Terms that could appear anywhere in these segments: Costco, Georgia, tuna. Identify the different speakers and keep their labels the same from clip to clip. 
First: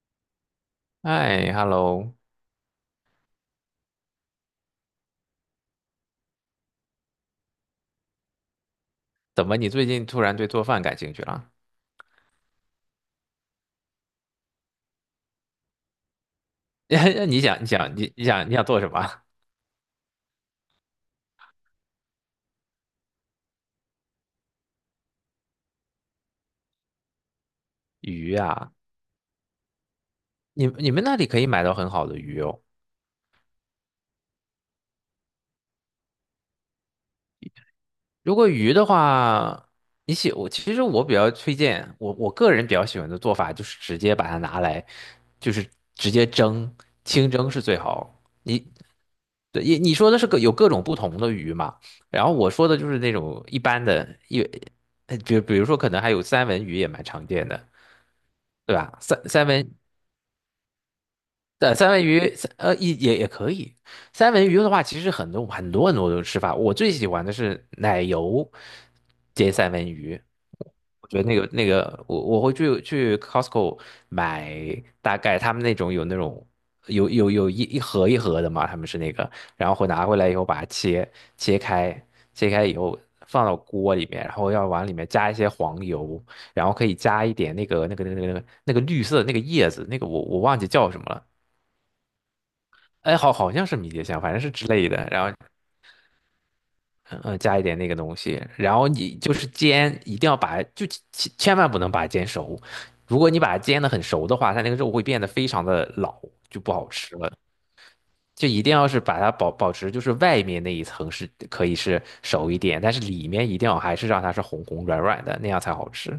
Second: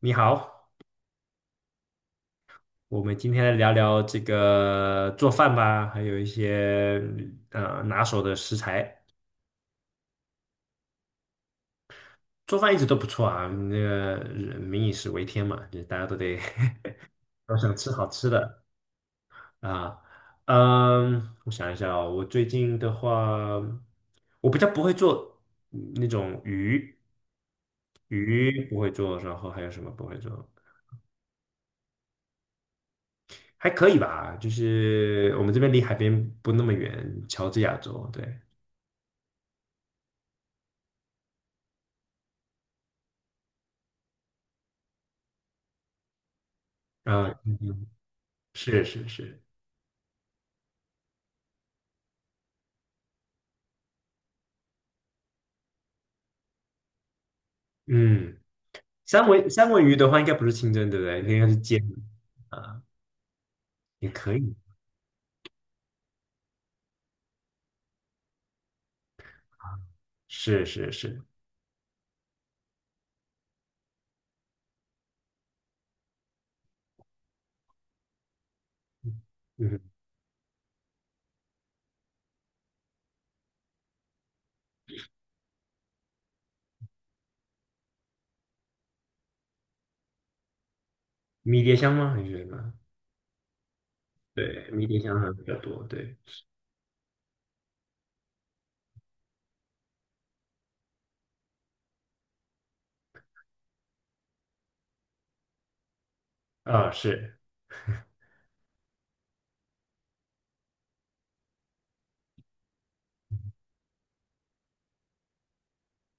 Speaker 1: 你好，
Speaker 2: 哎，hello，
Speaker 1: 我们今天来聊聊这个做饭吧，还有一些拿手的食材。
Speaker 2: 怎么你最近突然对做饭感兴趣了？
Speaker 1: 做饭一直都不错啊，那个人民以食为天嘛，就是大家都得。
Speaker 2: 你
Speaker 1: 都
Speaker 2: 想，你
Speaker 1: 想吃
Speaker 2: 想，
Speaker 1: 好
Speaker 2: 你你
Speaker 1: 吃
Speaker 2: 想，你
Speaker 1: 的
Speaker 2: 想做什么啊
Speaker 1: 啊。嗯，我想一下哦，我最近的话，我比较不会做那种鱼，
Speaker 2: 鱼
Speaker 1: 鱼
Speaker 2: 啊，
Speaker 1: 不会做，然后还有什么不会做？
Speaker 2: 你们那里可以买到很好的鱼哦。
Speaker 1: 还可以吧，就是我们这边离海边不那么远，乔治亚州，
Speaker 2: 如
Speaker 1: 对。
Speaker 2: 果鱼的话，你喜我其实我比较推荐我个人比较喜欢的做法就是直接把它拿来，就是直接蒸，
Speaker 1: 啊，
Speaker 2: 清蒸
Speaker 1: 嗯
Speaker 2: 是最
Speaker 1: 嗯，
Speaker 2: 好。你
Speaker 1: 是是是，
Speaker 2: 对你你说的是有各种不同的鱼嘛？然后我说的就是那种一般的，比如说可能还有三文鱼也蛮常见的。
Speaker 1: 嗯，
Speaker 2: 对吧？三
Speaker 1: 三
Speaker 2: 三
Speaker 1: 文
Speaker 2: 分
Speaker 1: 三文鱼的话应该不是清蒸，对不对？应该是
Speaker 2: 对，
Speaker 1: 煎
Speaker 2: 三
Speaker 1: 的
Speaker 2: 文鱼，
Speaker 1: 啊，
Speaker 2: 也可以。
Speaker 1: 也
Speaker 2: 三
Speaker 1: 可
Speaker 2: 文
Speaker 1: 以，
Speaker 2: 鱼的话，其实很多种吃法。我最喜欢的是奶油煎三文鱼，
Speaker 1: 是是
Speaker 2: 我
Speaker 1: 是，
Speaker 2: 觉得我会去 Costco 买，大概他们那种有那种有一盒的嘛，他们是那个，然后
Speaker 1: 嗯，
Speaker 2: 会拿回来以后把它切开，切开以后放到锅里面，然后要往里面加一些黄油，然后可以加一点那个绿色的那个叶子，那个我忘记叫什么了。
Speaker 1: 迷迭香吗？还是什么？
Speaker 2: 哎，好，好像是迷迭香，反正是之
Speaker 1: 对，迷
Speaker 2: 类
Speaker 1: 迭
Speaker 2: 的，
Speaker 1: 香
Speaker 2: 然
Speaker 1: 好像
Speaker 2: 后，
Speaker 1: 比较多，对，
Speaker 2: 加一点那个东西，然后你就是煎，一定要把，就千万不能把它煎熟，如果你把它煎的很熟的话，它那个肉会变得非常的老，就不好
Speaker 1: 啊，
Speaker 2: 吃了。
Speaker 1: 是，
Speaker 2: 就一定要是把它保持，就是外面那一层是可以是熟一点，但是里面一定要还是让它是红红软软的，那样才好吃。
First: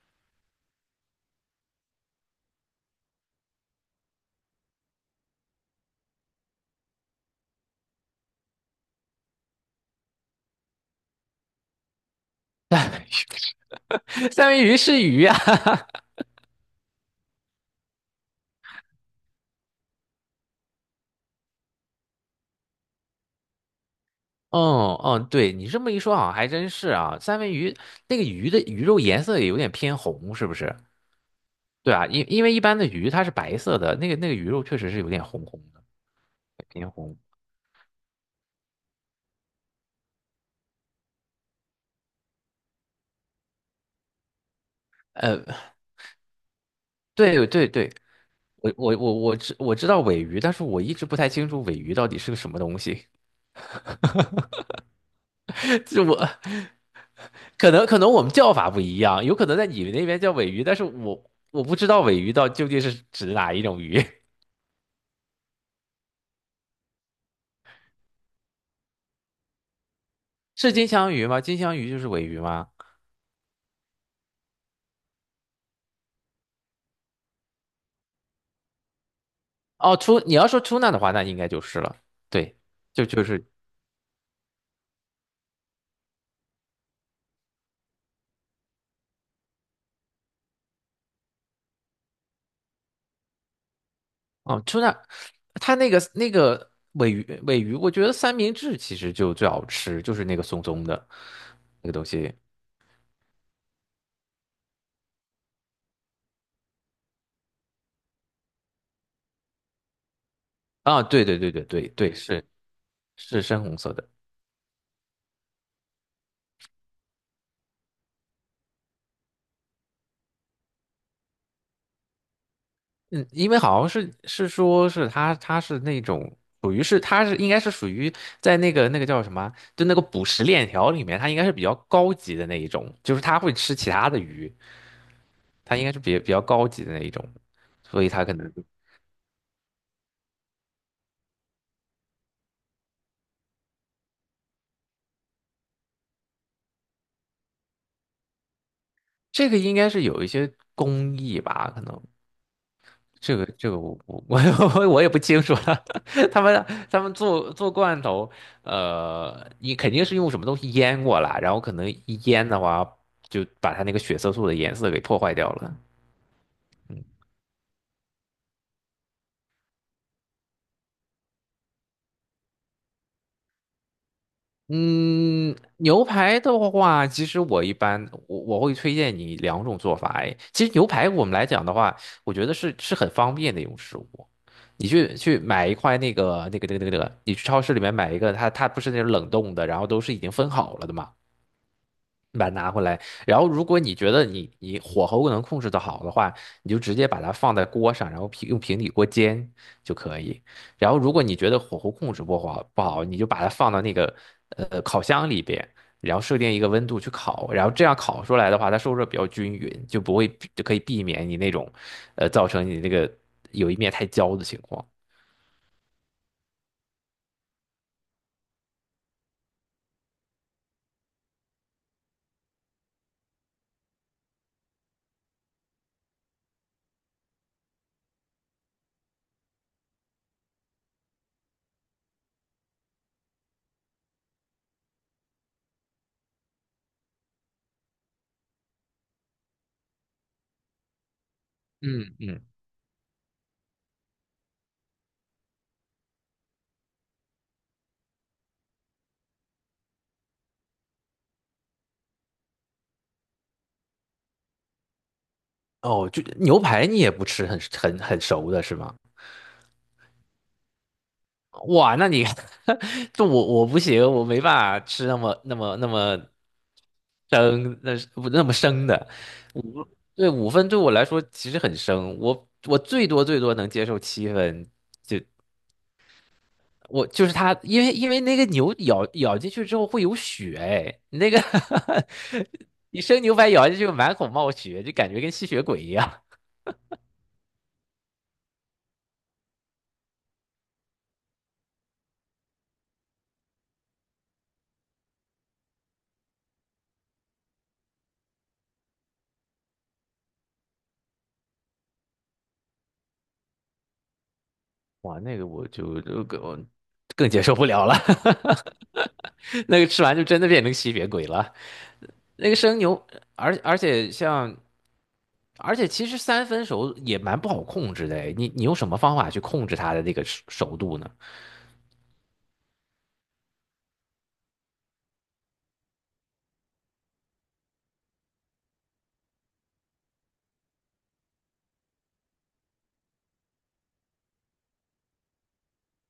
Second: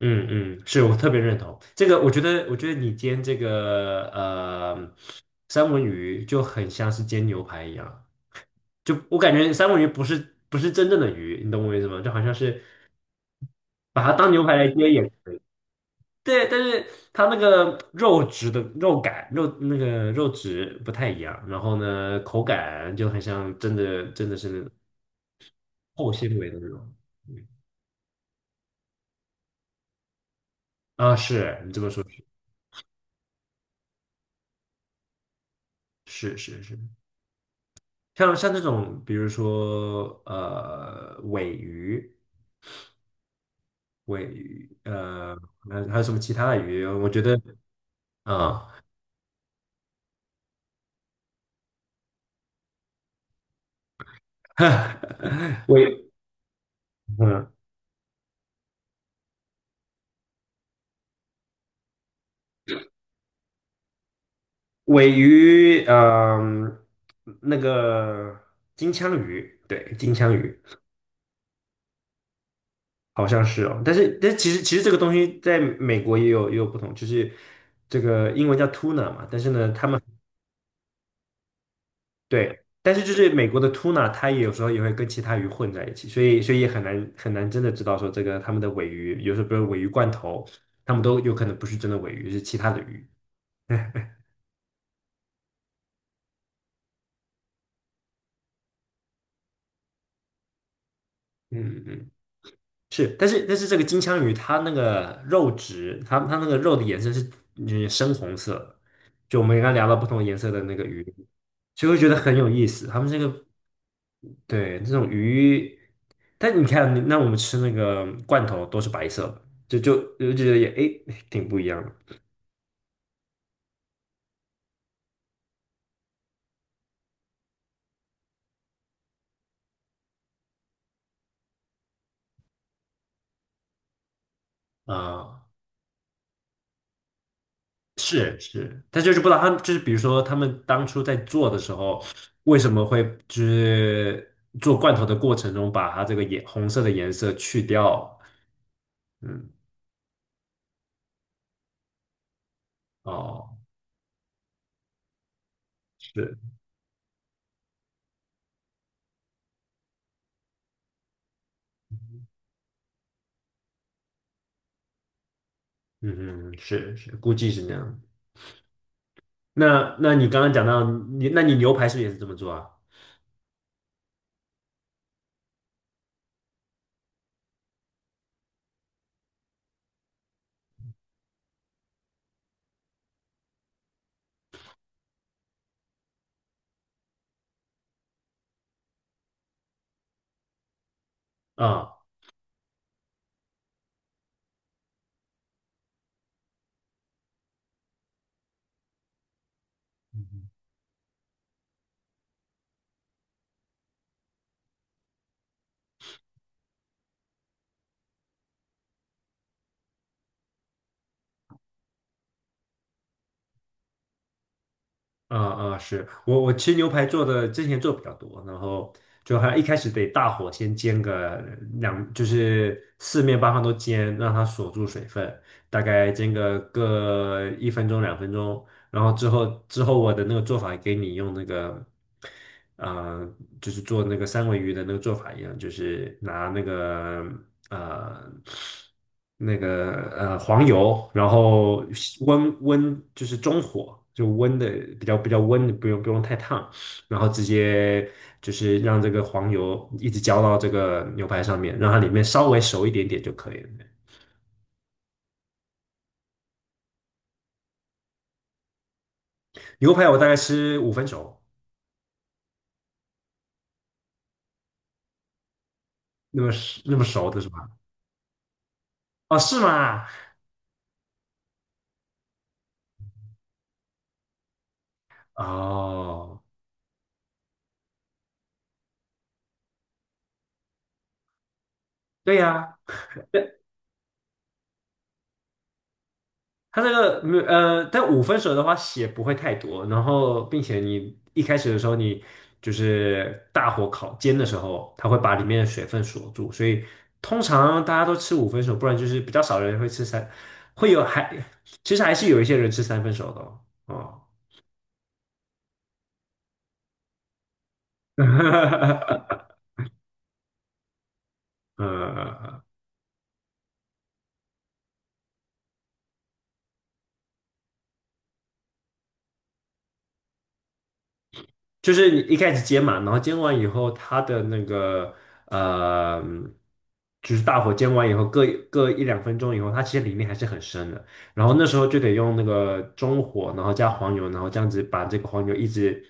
Speaker 1: 嗯嗯，是我特别认同这个，我觉得你煎这个三文鱼就很像是煎牛排一样，就我感觉三文鱼不是真正的鱼，你懂我意思吗？就好像是把它当 牛
Speaker 2: 三
Speaker 1: 排
Speaker 2: 文
Speaker 1: 来
Speaker 2: 鱼
Speaker 1: 煎
Speaker 2: 是
Speaker 1: 也
Speaker 2: 鱼
Speaker 1: 可
Speaker 2: 啊，
Speaker 1: 以。对，但是它那个肉质的肉感，肉那个肉质不太一样，然后呢，口感就很像真的是那种
Speaker 2: 哦哦，对你这么一
Speaker 1: 厚
Speaker 2: 说，好像
Speaker 1: 纤维
Speaker 2: 还
Speaker 1: 的那
Speaker 2: 真
Speaker 1: 种。
Speaker 2: 是啊。三
Speaker 1: 嗯
Speaker 2: 文鱼那个鱼的鱼肉颜色也有点偏红，是不是？
Speaker 1: 啊，是你这么
Speaker 2: 对
Speaker 1: 说
Speaker 2: 啊，因为一般的鱼它是白色的，那个那个鱼肉确实是有点红红的，
Speaker 1: 是，是是是，
Speaker 2: 偏红。
Speaker 1: 像这种，比如说尾鱼、尾鱼，呃，
Speaker 2: 呃，
Speaker 1: 还有什么其他的鱼？我觉得
Speaker 2: 对对对，
Speaker 1: 啊，
Speaker 2: 我知道尾鱼，但是我一直不太清楚尾鱼到底是个什么东西。
Speaker 1: 尾
Speaker 2: 就我
Speaker 1: 嗯
Speaker 2: 可能我们叫法不一样，有可能在你们那边叫尾鱼，但是我我不知道尾鱼到究竟是指哪一种鱼，
Speaker 1: 尾鱼，嗯，那个金枪鱼，对，金枪 鱼。
Speaker 2: 是金枪鱼吗？金枪鱼就是尾鱼吗？
Speaker 1: 好像是哦，但是其实这个东西在美国也有不同，就是这个英文叫 tuna 嘛，但是呢，他
Speaker 2: 哦，
Speaker 1: 们，
Speaker 2: 出你要说出纳的话，那应该就是了。
Speaker 1: 对，
Speaker 2: 对，
Speaker 1: 但是
Speaker 2: 就
Speaker 1: 就
Speaker 2: 就
Speaker 1: 是
Speaker 2: 是
Speaker 1: 美国的 tuna 它也有时候也会跟其他鱼混在一起，所以也很难真的知道说这个他们的尾鱼，有时候比如尾鱼罐头，他们都有可能不是真的尾鱼，是其他的鱼。
Speaker 2: 哦，出纳，它那个那个尾鱼，我觉得三明治其实就最好吃，就是那个松松的
Speaker 1: 嗯
Speaker 2: 那个东
Speaker 1: 嗯，
Speaker 2: 西
Speaker 1: 是，但是这个金枪鱼它那个肉质，它那个肉的颜色是深红色的。就我们刚刚聊到不同颜色的那个
Speaker 2: 啊。
Speaker 1: 鱼，
Speaker 2: 对对对对对
Speaker 1: 就会觉
Speaker 2: 对，
Speaker 1: 得很
Speaker 2: 是
Speaker 1: 有意思。他们这
Speaker 2: 是
Speaker 1: 个，
Speaker 2: 深红色的。
Speaker 1: 对，这种鱼，但你看，那我们吃那个罐头都是白色的，就觉得也诶挺不一样的。
Speaker 2: 嗯，因为好像是说是它是那种属于是它是应该是属于在那个那个叫什么，就那个捕食链条里面，它应该是比较高级的那一种，就是它会吃其他的鱼。
Speaker 1: 啊，
Speaker 2: 它应该是比较高级的那一种，所以它可
Speaker 1: 是
Speaker 2: 能
Speaker 1: 是，但就是不知道他们就是比如说他们当初在做的时候，为什么会就是做罐头的过程中把它这个颜红色的颜色去掉？
Speaker 2: 这
Speaker 1: 嗯，
Speaker 2: 个应该是有一些工艺吧，可能这个
Speaker 1: 哦，
Speaker 2: 这个我 我也不清楚了。
Speaker 1: 是，
Speaker 2: 他们他们做罐头，你肯定是用什么东西腌过了，然后可能一腌的话，就把它那个血色素的颜色给破坏掉了。
Speaker 1: 嗯嗯，是
Speaker 2: 嗯
Speaker 1: 是，估计是那样。那你刚刚讲到你，那你牛排是不是也是这么做啊？
Speaker 2: 嗯，牛排的话，其实我一般我会推荐你两种做法。哎，其实牛排我们来讲的话，我觉得是很方便的一种食物。你去买一块你去超市里面买一个，它不是那种冷冻的，然后都是已经分好了的嘛。
Speaker 1: 啊，
Speaker 2: 把它拿回来，然后如果你觉得你火候能控制的好的话，你就直接把它放在锅上，然后用平底锅煎就可以。然后如果你觉得火候控制不好不好，你就把它放到那个烤箱里边，然后设定一个温度去烤，然后这样烤出来的话，它受热比较均匀，就不会就可以避免你那种造成你那个有一面太焦的情况。
Speaker 1: 啊啊，是我吃牛排做的，之前做比较多，然后就还一开始得大火先煎个两，就是四面八方都煎，让它锁住水分，大概煎个1分钟2分钟，然后之后我的那个做法给你用那个，呃，就是做那个三文鱼的那个做法一样，就是拿那个呃那个黄油，然后
Speaker 2: 嗯嗯，
Speaker 1: 温就是中火，就温的比较温的，不用太烫，然后直接就是让这个黄油一直浇到这个牛排上面，让它里面稍微熟一点点就可以了。
Speaker 2: 哦，就牛排你也不吃很熟的是吗？
Speaker 1: 牛排我大概吃五分熟，
Speaker 2: 哇，那你 这我不行，我没办法吃那么
Speaker 1: 那么那么熟的是吧？
Speaker 2: 生，那是不那么生的
Speaker 1: 哦，是
Speaker 2: 五，
Speaker 1: 吗？
Speaker 2: 对五分对我来说其实很生，我最多能接受七分，就
Speaker 1: 哦，
Speaker 2: 就是它，为因为那个牛咬进去之后会有血，哎，那个
Speaker 1: 对呀，
Speaker 2: 你生牛排咬进去满口冒血，就感觉跟吸血鬼一样，
Speaker 1: 它这个没有，但五分熟的话血不会太多，然后并且你一开始的时候你就是大火烤煎的时候，它会把里面的水分锁住，所以通常大家都吃五分熟，不然就是比较少人会吃三，会有还其实还是有一些人吃三分熟的哦。哦，
Speaker 2: 哇，那个我就更更接受不了了，那个吃完就真的变成吸血鬼了。那个
Speaker 1: 嗯，
Speaker 2: 生牛，而且而且其实三分熟也蛮不好控制的诶，你用什么方法去控制它的那个熟度呢？
Speaker 1: 就是你一开始煎嘛，然后煎完以后，它的那个呃，就是大火煎完以后，各一两分钟以后，它其实里面还是很深的。然后那时候就得用那个中火，然后加黄油，然后这样子把这个黄油一直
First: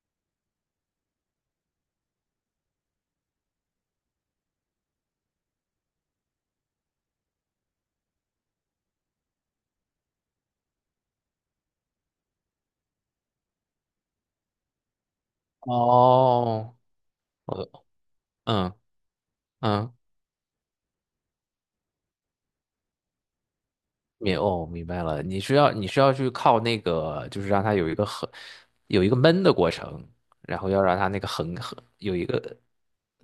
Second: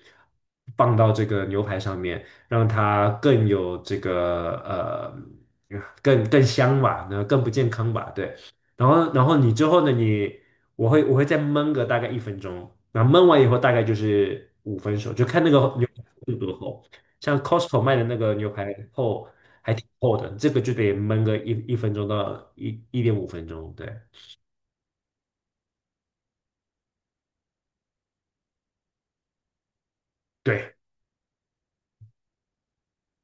Speaker 1: 放到这个牛排上面，让它更有这个更香吧，然后更不健康吧，对。然后你之后呢，你。我会再焖个大概一分钟，然后焖完以后大概就是五分熟，就看那个牛排有多
Speaker 2: 哦，
Speaker 1: 厚。像 Costco
Speaker 2: 我
Speaker 1: 卖的那个牛排
Speaker 2: 嗯
Speaker 1: 厚还挺
Speaker 2: 嗯，
Speaker 1: 厚的，这个就得焖个一分钟到一点五分钟。对
Speaker 2: 哦明白了，你需要去靠那个，就是让它有一个很有一个闷的过程，然后
Speaker 1: 对，
Speaker 2: 要让它那个有一个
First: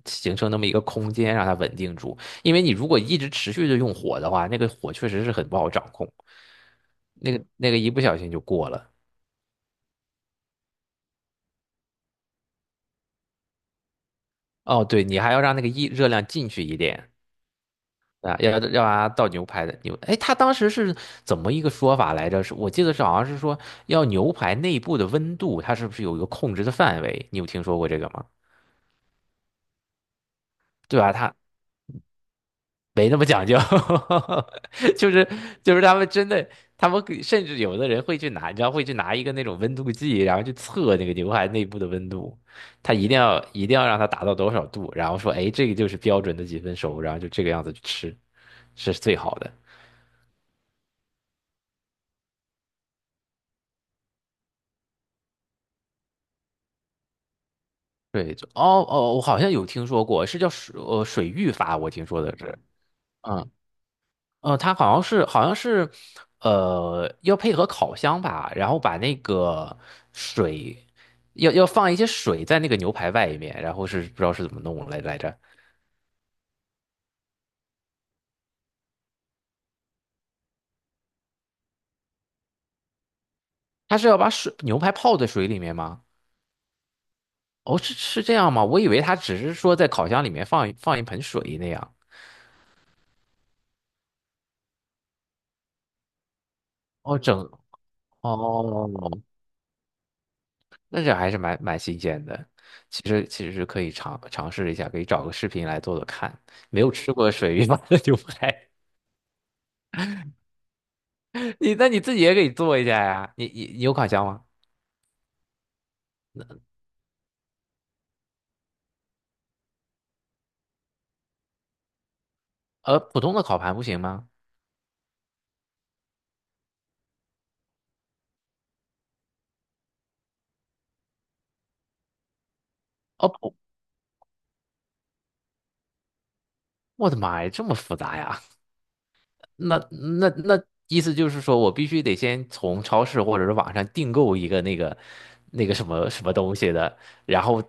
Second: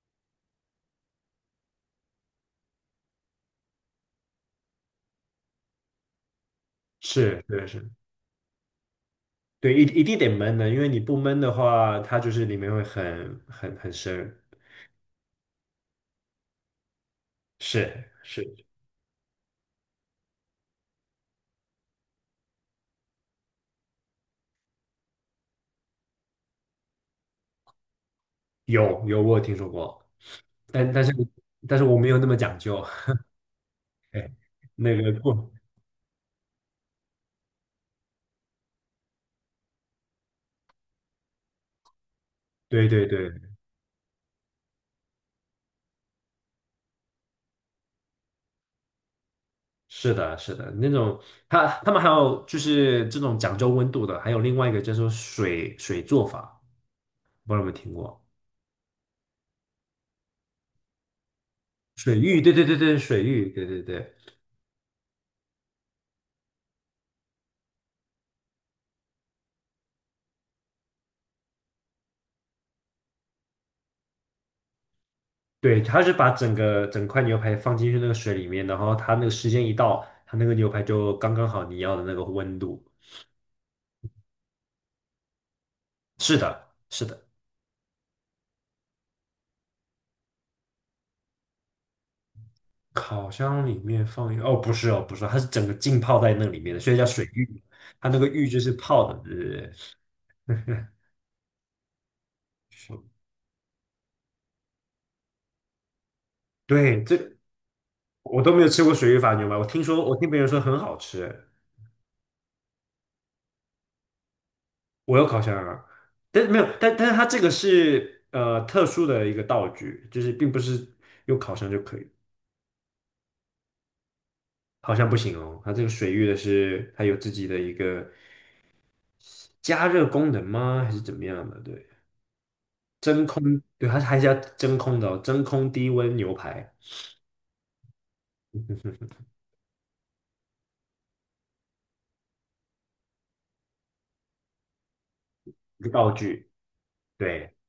Speaker 2: 形成那么一个空间，让它稳定住。因为你如果一直持续的用火的话，那个火确实是很不好掌控，那
Speaker 1: 是
Speaker 2: 个
Speaker 1: 对
Speaker 2: 那个
Speaker 1: 是，
Speaker 2: 一不小心就过了。
Speaker 1: 对一定得焖的，因为你不焖的话，它就是里面会很深。
Speaker 2: 哦，对，你还要让那个一热量进去一点
Speaker 1: 是
Speaker 2: 啊，
Speaker 1: 是，
Speaker 2: 要要让它倒牛排的牛。哎，他当时是怎么一个说法来着？是我记得是好像是说要牛排内部的温度，它是不是有一个控制的范围？你有听说过这个吗？
Speaker 1: 我有听说过，但
Speaker 2: 对
Speaker 1: 但是
Speaker 2: 吧？他
Speaker 1: 但是我没有那么讲究。
Speaker 2: 没那 么讲究，
Speaker 1: 哎，那
Speaker 2: 就
Speaker 1: 个
Speaker 2: 是
Speaker 1: 过，
Speaker 2: 就是他们真的，他们甚至有的人会去拿，你知道会去拿一个那种温度计，然后去测那个牛排内部的温度，
Speaker 1: 对
Speaker 2: 他
Speaker 1: 对对。
Speaker 2: 一定要让它达到多少度，然后说，哎，这个就是标准的几分熟，然后就这个样子去吃。是最好的。
Speaker 1: 是的，是的，那种，他们还有就是这种讲究温度的，还有另外一个叫做水做法，不知道有没有听过？
Speaker 2: 对，就哦哦，我好像有听说过，是叫水浴法，我听
Speaker 1: 水
Speaker 2: 说的
Speaker 1: 浴，对
Speaker 2: 是，
Speaker 1: 对对对，水
Speaker 2: 嗯
Speaker 1: 浴，对对对
Speaker 2: 嗯，它好像是，呃，要配合烤箱吧，然后把那个水要放一些水在那个牛排外面，然后是不知道是怎么来来着，
Speaker 1: 对，他是把整块牛排放进去那个水里面，然后他那个时间一到，他那个牛排就刚刚好你要的那个温度。
Speaker 2: 它是要把水牛排泡在水里面吗？
Speaker 1: 是的，是的，
Speaker 2: 哦，是是这样吗？我以为它只是说在烤箱里面放一盆水那样。
Speaker 1: 烤箱里面放一个，哦，不是哦，它是整个浸泡在那里面的，所以叫
Speaker 2: 哦，
Speaker 1: 水浴。它那个浴就是泡的，
Speaker 2: 哦
Speaker 1: 对对对。
Speaker 2: 那这还是蛮新鲜的。其实是可以尝试一下，可以找个视频来做做看。没有
Speaker 1: 对，
Speaker 2: 吃过
Speaker 1: 这
Speaker 2: 水鱼麻的牛
Speaker 1: 我都没有
Speaker 2: 排，
Speaker 1: 吃过水煮法牛排，我听说，我听别人说很好吃，
Speaker 2: 你那你自己也可以做一下呀。你有烤箱吗？
Speaker 1: 我有烤箱啊，但是没有，但是它这个是特殊的一个道具，就是并不是用烤箱就可以，
Speaker 2: 呃，普通的烤盘不行吗？
Speaker 1: 好像不行哦，它这个水域的是它有自己的一个加热功能吗？还是怎么样的？对，真
Speaker 2: 哦不，
Speaker 1: 空，对，它还是要真空的哦，真空低温牛排，
Speaker 2: 我的妈呀，这么复杂呀？那那那意思就是说我必须得先从超市或者是网上订购一个那个
Speaker 1: 一
Speaker 2: 什
Speaker 1: 个
Speaker 2: 么
Speaker 1: 道
Speaker 2: 什么
Speaker 1: 具，
Speaker 2: 东西的，然
Speaker 1: 对，
Speaker 2: 后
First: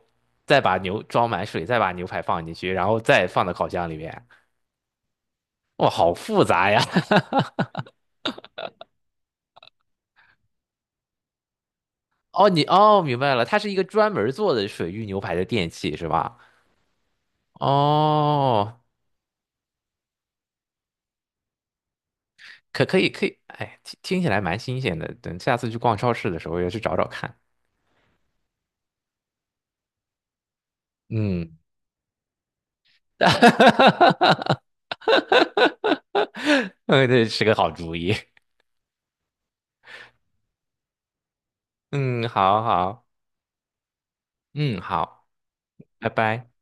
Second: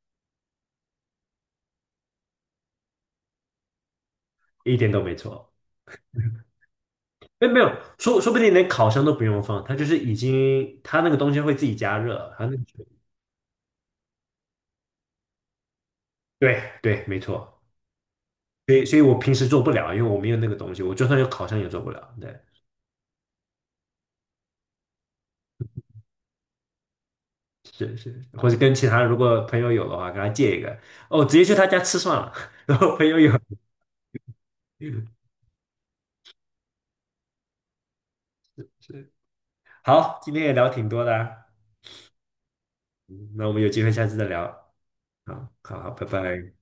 Speaker 2: 再把牛装满水，再把牛排放进去，然后再放到烤箱里面。
Speaker 1: 一点都没错。
Speaker 2: 哇，好复杂呀！
Speaker 1: 哎，没有，说不定连烤箱都不用放，它就是已经，它那个东西会自己加热，它
Speaker 2: 哦，
Speaker 1: 那个。
Speaker 2: 哦，明白了，它是一个专门做的水域牛排的电器是吧？
Speaker 1: 对对，没错。
Speaker 2: 哦，
Speaker 1: 所以我平时做不了，因为我没有那个东西。我就算有烤箱也做不了。对，
Speaker 2: 可以可以，哎，听听起来蛮新鲜的。等下次去逛超市的时候，要去找找看。
Speaker 1: 是是，或者跟其他如果朋友有的话，跟他借一个。哦，直接去
Speaker 2: 嗯，
Speaker 1: 他家吃算了。然后朋友有，
Speaker 2: 嗯，这是个好主意。
Speaker 1: 是。好，今天也聊挺多的啊。
Speaker 2: 嗯，好好，
Speaker 1: 嗯，那我们有机会下次再聊。
Speaker 2: 嗯，好，
Speaker 1: 好，好，好，拜
Speaker 2: 拜拜。
Speaker 1: 拜。